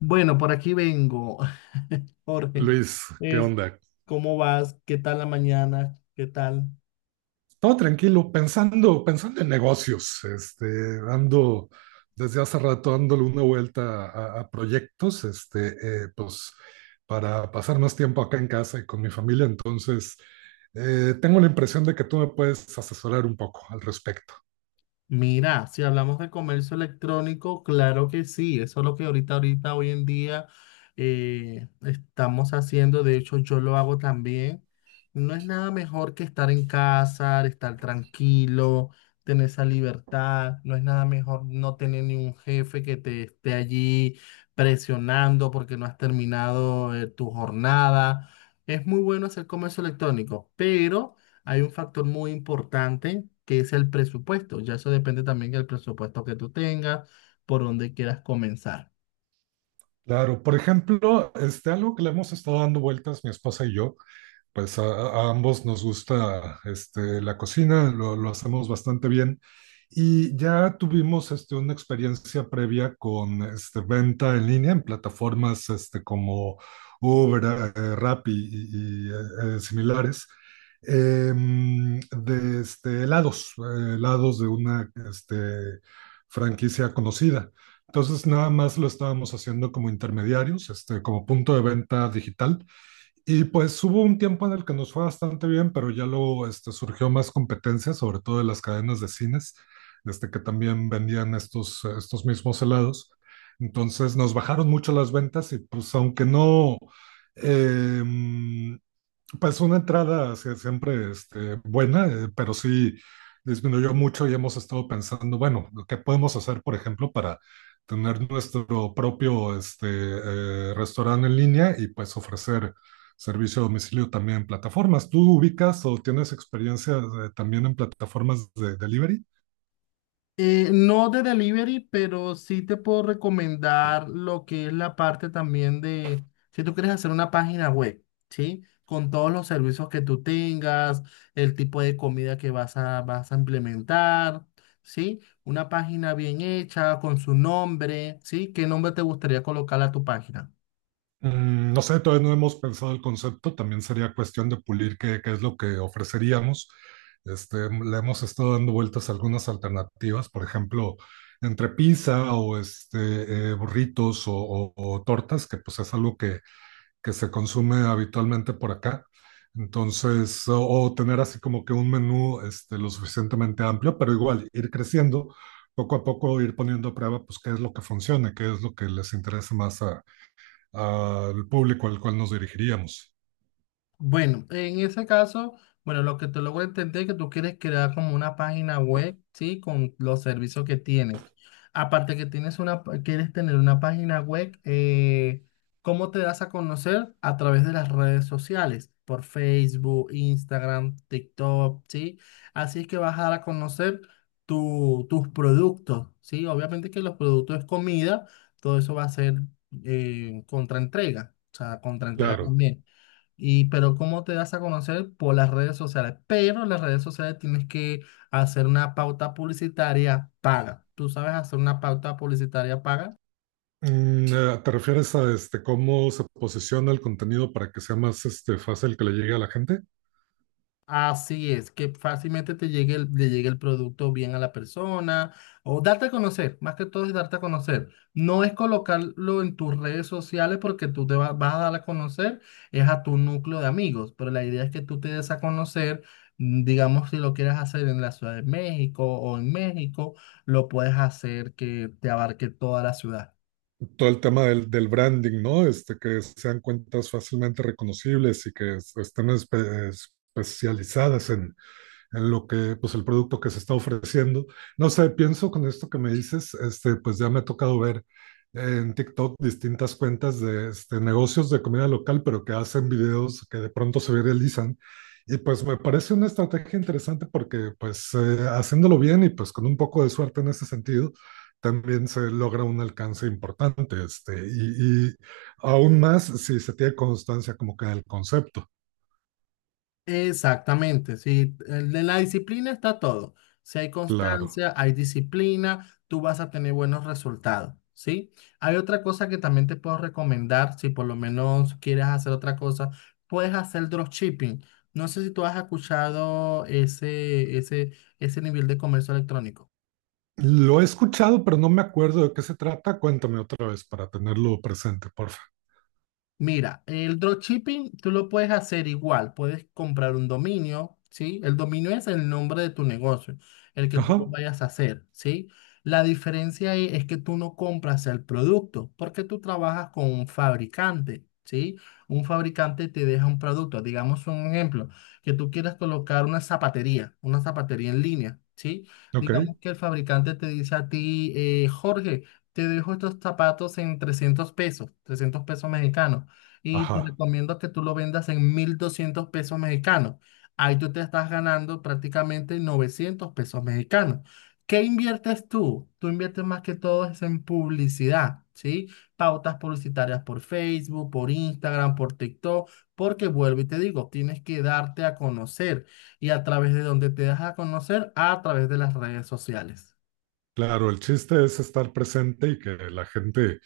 Bueno, por aquí vengo, Jorge. Luis, ¿qué Es, onda? ¿cómo vas? ¿Qué tal la mañana? ¿Qué tal? Todo tranquilo, pensando, pensando en negocios. Ando desde hace rato dándole una vuelta a proyectos, pues para pasar más tiempo acá en casa y con mi familia. Entonces, tengo la impresión de que tú me puedes asesorar un poco al respecto. Mira, si hablamos de comercio electrónico, claro que sí, eso es lo que ahorita, ahorita, hoy en día estamos haciendo, de hecho yo lo hago también. No es nada mejor que estar en casa, estar tranquilo, tener esa libertad, no es nada mejor no tener ni un jefe que te esté allí presionando porque no has terminado tu jornada. Es muy bueno hacer comercio electrónico, pero hay un factor muy importante que es el presupuesto. Ya eso depende también del presupuesto que tú tengas, por dónde quieras comenzar. Claro, por ejemplo, algo que le hemos estado dando vueltas mi esposa y yo, pues a ambos nos gusta, la cocina, lo hacemos bastante bien. Y ya tuvimos, una experiencia previa con, venta en línea en plataformas, como Uber, Rappi y similares, de, helados, helados de una, franquicia conocida. Entonces, nada más lo estábamos haciendo como intermediarios, como punto de venta digital, y pues hubo un tiempo en el que nos fue bastante bien, pero ya luego, surgió más competencia, sobre todo de las cadenas de cines, que también vendían estos mismos helados. Entonces nos bajaron mucho las ventas y pues, aunque no, eh, pues una entrada sí, siempre, buena, pero sí disminuyó mucho, y hemos estado pensando, bueno, ¿qué podemos hacer, por ejemplo, para tener nuestro propio, restaurante en línea y pues ofrecer servicio a domicilio también en plataformas? ¿Tú ubicas o tienes experiencia, también en plataformas de delivery? No de delivery, pero sí te puedo recomendar lo que es la parte también de, si tú quieres hacer una página web, ¿sí? Con todos los servicios que tú tengas, el tipo de comida que vas a, vas a implementar, ¿sí? Una página bien hecha, con su nombre, ¿sí? ¿Qué nombre te gustaría colocar a tu página? No sé, todavía no hemos pensado el concepto, también sería cuestión de pulir qué, qué es lo que ofreceríamos. Le hemos estado dando vueltas a algunas alternativas, por ejemplo, entre pizza o, burritos o tortas, que pues es algo que se consume habitualmente por acá. Entonces, o tener así como que un menú, lo suficientemente amplio, pero igual ir creciendo, poco a poco ir poniendo a prueba, pues qué es lo que funcione, qué es lo que les interesa más al público al cual nos dirigiríamos. Bueno, en ese caso, bueno, lo que te logro entender es que tú quieres crear como una página web, ¿sí? Con los servicios que tienes. Aparte que tienes una, quieres tener una página web, ¿cómo te das a conocer? A través de las redes sociales, por Facebook, Instagram, TikTok, ¿sí? Así es que vas a dar a conocer tus productos, ¿sí? Obviamente que los productos es comida, todo eso va a ser contraentrega, o sea, contraentrega Claro. también. Y, pero ¿cómo te das a conocer? Por las redes sociales. Pero en las redes sociales tienes que hacer una pauta publicitaria paga. ¿Tú sabes hacer una pauta publicitaria paga? ¿Te refieres a, cómo se posiciona el contenido para que sea más, fácil que le llegue a la gente? Así es, que fácilmente te llegue el, le llegue el producto bien a la persona o darte a conocer, más que todo es darte a conocer. No es colocarlo en tus redes sociales porque tú vas a dar a conocer, es a tu núcleo de amigos, pero la idea es que tú te des a conocer, mm, digamos, si lo quieres hacer en la Ciudad de México o en México, lo puedes hacer que te abarque toda la ciudad. Todo el tema del branding, ¿no? Que sean cuentas fácilmente reconocibles y que estén especializadas en lo que, pues el producto que se está ofreciendo. No sé, pienso con esto que me dices, pues ya me ha tocado ver en TikTok distintas cuentas de, negocios de comida local, pero que hacen videos que de pronto se viralizan. Y pues me parece una estrategia interesante porque, pues haciéndolo bien y pues con un poco de suerte en ese sentido, también se logra un alcance importante. Y, y aún más si se tiene constancia, como que del concepto, Exactamente, sí, en la disciplina está todo. Si hay claro. constancia, hay disciplina, tú vas a tener buenos resultados, ¿sí? Hay otra cosa que también te puedo recomendar, si por lo menos quieres hacer otra cosa, puedes hacer dropshipping. No sé si tú has escuchado ese nivel de comercio electrónico. Lo he escuchado, pero no me acuerdo de qué se trata. Cuéntame otra vez para tenerlo presente, porfa. Mira, el dropshipping tú lo puedes hacer igual, puedes comprar un dominio, ¿sí? El dominio es el nombre de tu negocio, el que tú lo Ajá, vayas a hacer, ¿sí? La diferencia ahí es que tú no compras el producto, porque tú trabajas con un fabricante, ¿sí? Un fabricante te deja un producto, digamos un ejemplo, que tú quieras colocar una zapatería en línea, ¿sí? ok, Digamos que el fabricante te dice a ti, Jorge, te dejo estos zapatos en 300 pesos, 300 pesos mexicanos y te ajá. recomiendo que tú lo vendas en 1200 pesos mexicanos. Ahí tú te estás ganando prácticamente 900 pesos mexicanos. ¿Qué inviertes tú? Tú inviertes más que todo es en publicidad, ¿sí? Pautas publicitarias por Facebook, por Instagram, por TikTok, porque vuelvo y te digo, tienes que darte a conocer. ¿Y a través de donde te das a conocer? A través de las redes sociales. Claro, el chiste es estar presente y que la gente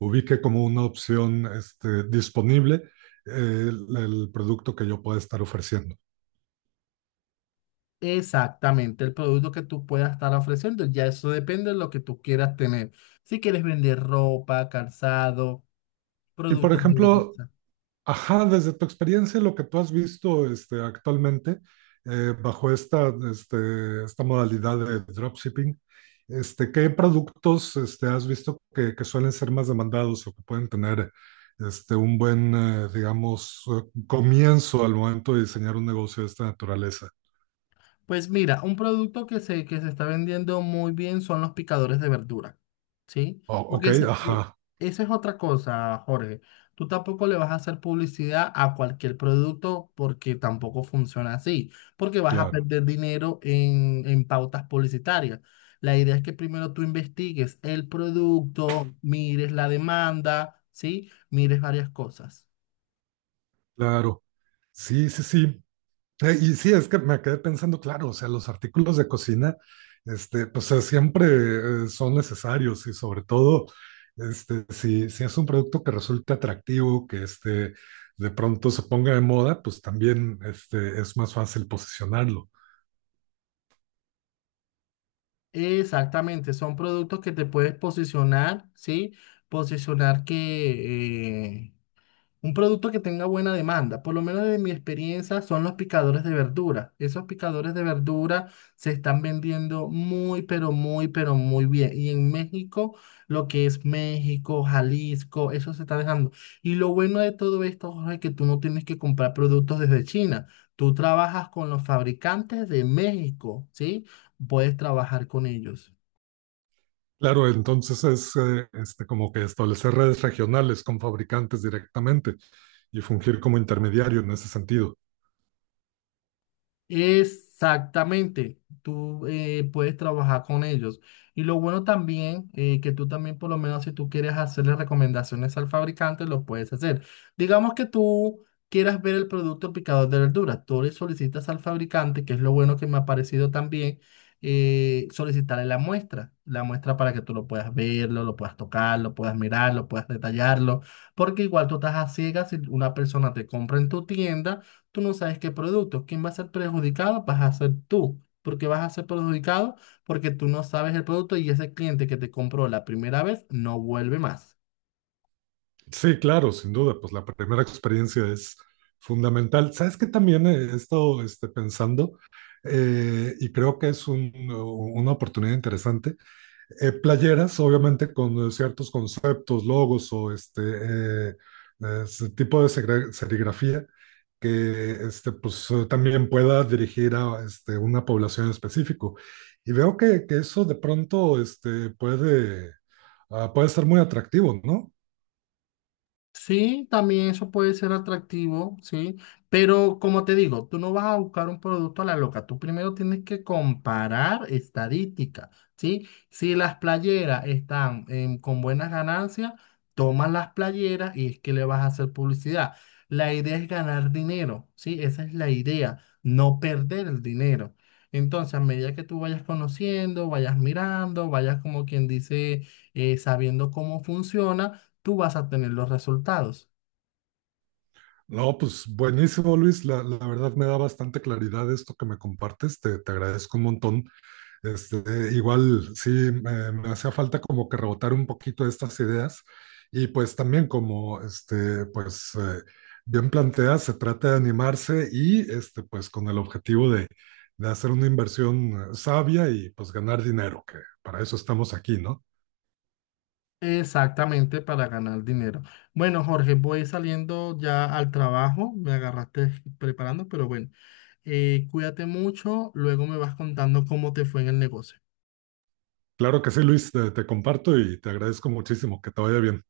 ubique como una opción, disponible, el producto que yo pueda estar ofreciendo. Exactamente, el producto que tú puedas estar ofreciendo, ya eso depende de lo que tú quieras tener. Si quieres vender ropa, calzado, Y por productos de ejemplo, belleza. ajá, desde tu experiencia, lo que tú has visto, actualmente, bajo esta modalidad de dropshipping, ¿qué productos, has visto que suelen ser más demandados o que pueden tener, un buen, digamos, comienzo al momento de diseñar un negocio de esta naturaleza? Pues mira, un producto que se está vendiendo muy bien son los picadores de verdura, ¿sí? Porque Ok, ajá, esa es otra cosa, Jorge. Tú tampoco le vas a hacer publicidad a cualquier producto porque tampoco funciona así, porque vas a claro, perder dinero en pautas publicitarias. La idea es que primero tú investigues el producto, mires la demanda, ¿sí? Mires varias cosas. claro. Sí, sí, sí. Y sí, es que me quedé pensando, claro, o sea, los artículos de cocina, siempre, son necesarios, y sobre todo, si es un producto que resulta atractivo, que, de pronto se ponga de moda, pues también, es más fácil posicionarlo. Exactamente, son productos que te puedes posicionar, ¿sí? Posicionar que, un producto que tenga buena demanda, por lo menos de mi experiencia, son los picadores de verdura. Esos picadores de verdura se están vendiendo muy, pero muy, pero muy bien. Y en México, lo que es México, Jalisco, eso se está dejando. Y lo bueno de todo esto, Jorge, es que tú no tienes que comprar productos desde China. Tú trabajas con los fabricantes de México, ¿sí? Puedes trabajar con ellos. Claro, entonces es, como que establecer redes regionales con fabricantes directamente y fungir como intermediario en ese sentido. Exactamente, tú puedes trabajar con ellos. Y lo bueno también, que tú también por lo menos si tú quieres hacerle recomendaciones al fabricante, lo puedes hacer. Digamos que tú quieras ver el producto picador de verduras, tú le solicitas al fabricante, que es lo bueno que me ha parecido también, solicitarle la muestra para que tú lo puedas verlo, lo puedas tocar, lo puedas mirar, lo puedas detallarlo, porque igual tú estás a ciegas si una persona te compra en tu tienda tú no sabes qué producto. ¿Quién va a ser perjudicado? Vas a ser tú. ¿Porque vas a ser perjudicado? Porque tú no sabes el producto y ese cliente que te compró la primera vez no vuelve más. Sí, claro, sin duda, pues la primera experiencia es fundamental. ¿Sabes qué también he estado, pensando? Y creo que es una oportunidad interesante. Playeras, obviamente, con, ciertos conceptos, logos o, eh, ese tipo de serigrafía que, también pueda dirigir a, una población específica. Y veo que eso de pronto, puede ser muy atractivo, ¿no? Sí, también eso puede ser atractivo, sí, pero como te digo, tú no vas a buscar un producto a la loca, tú primero tienes que comparar estadísticas, ¿sí? Si las playeras están con buenas ganancias, tomas las playeras y es que le vas a hacer publicidad. La idea es ganar dinero, ¿sí? Esa es la idea, no perder el dinero. Entonces, a medida que tú vayas conociendo, vayas mirando, vayas como quien dice, sabiendo cómo funciona, tú vas a tener los resultados. No, pues buenísimo, Luis. La verdad me da bastante claridad esto que me compartes. Te agradezco un montón. Igual sí, me hacía falta como que rebotar un poquito estas ideas. Y pues también como, bien planteas, se trata de animarse y, pues con el objetivo de hacer una inversión, sabia, y pues ganar dinero, que para eso estamos aquí, ¿no? Exactamente para ganar dinero. Bueno, Jorge, voy saliendo ya al trabajo. Me agarraste preparando, pero bueno, cuídate mucho. Luego me vas contando cómo te fue en el negocio. Claro que sí, Luis, te comparto y te agradezco muchísimo. Que te vaya bien.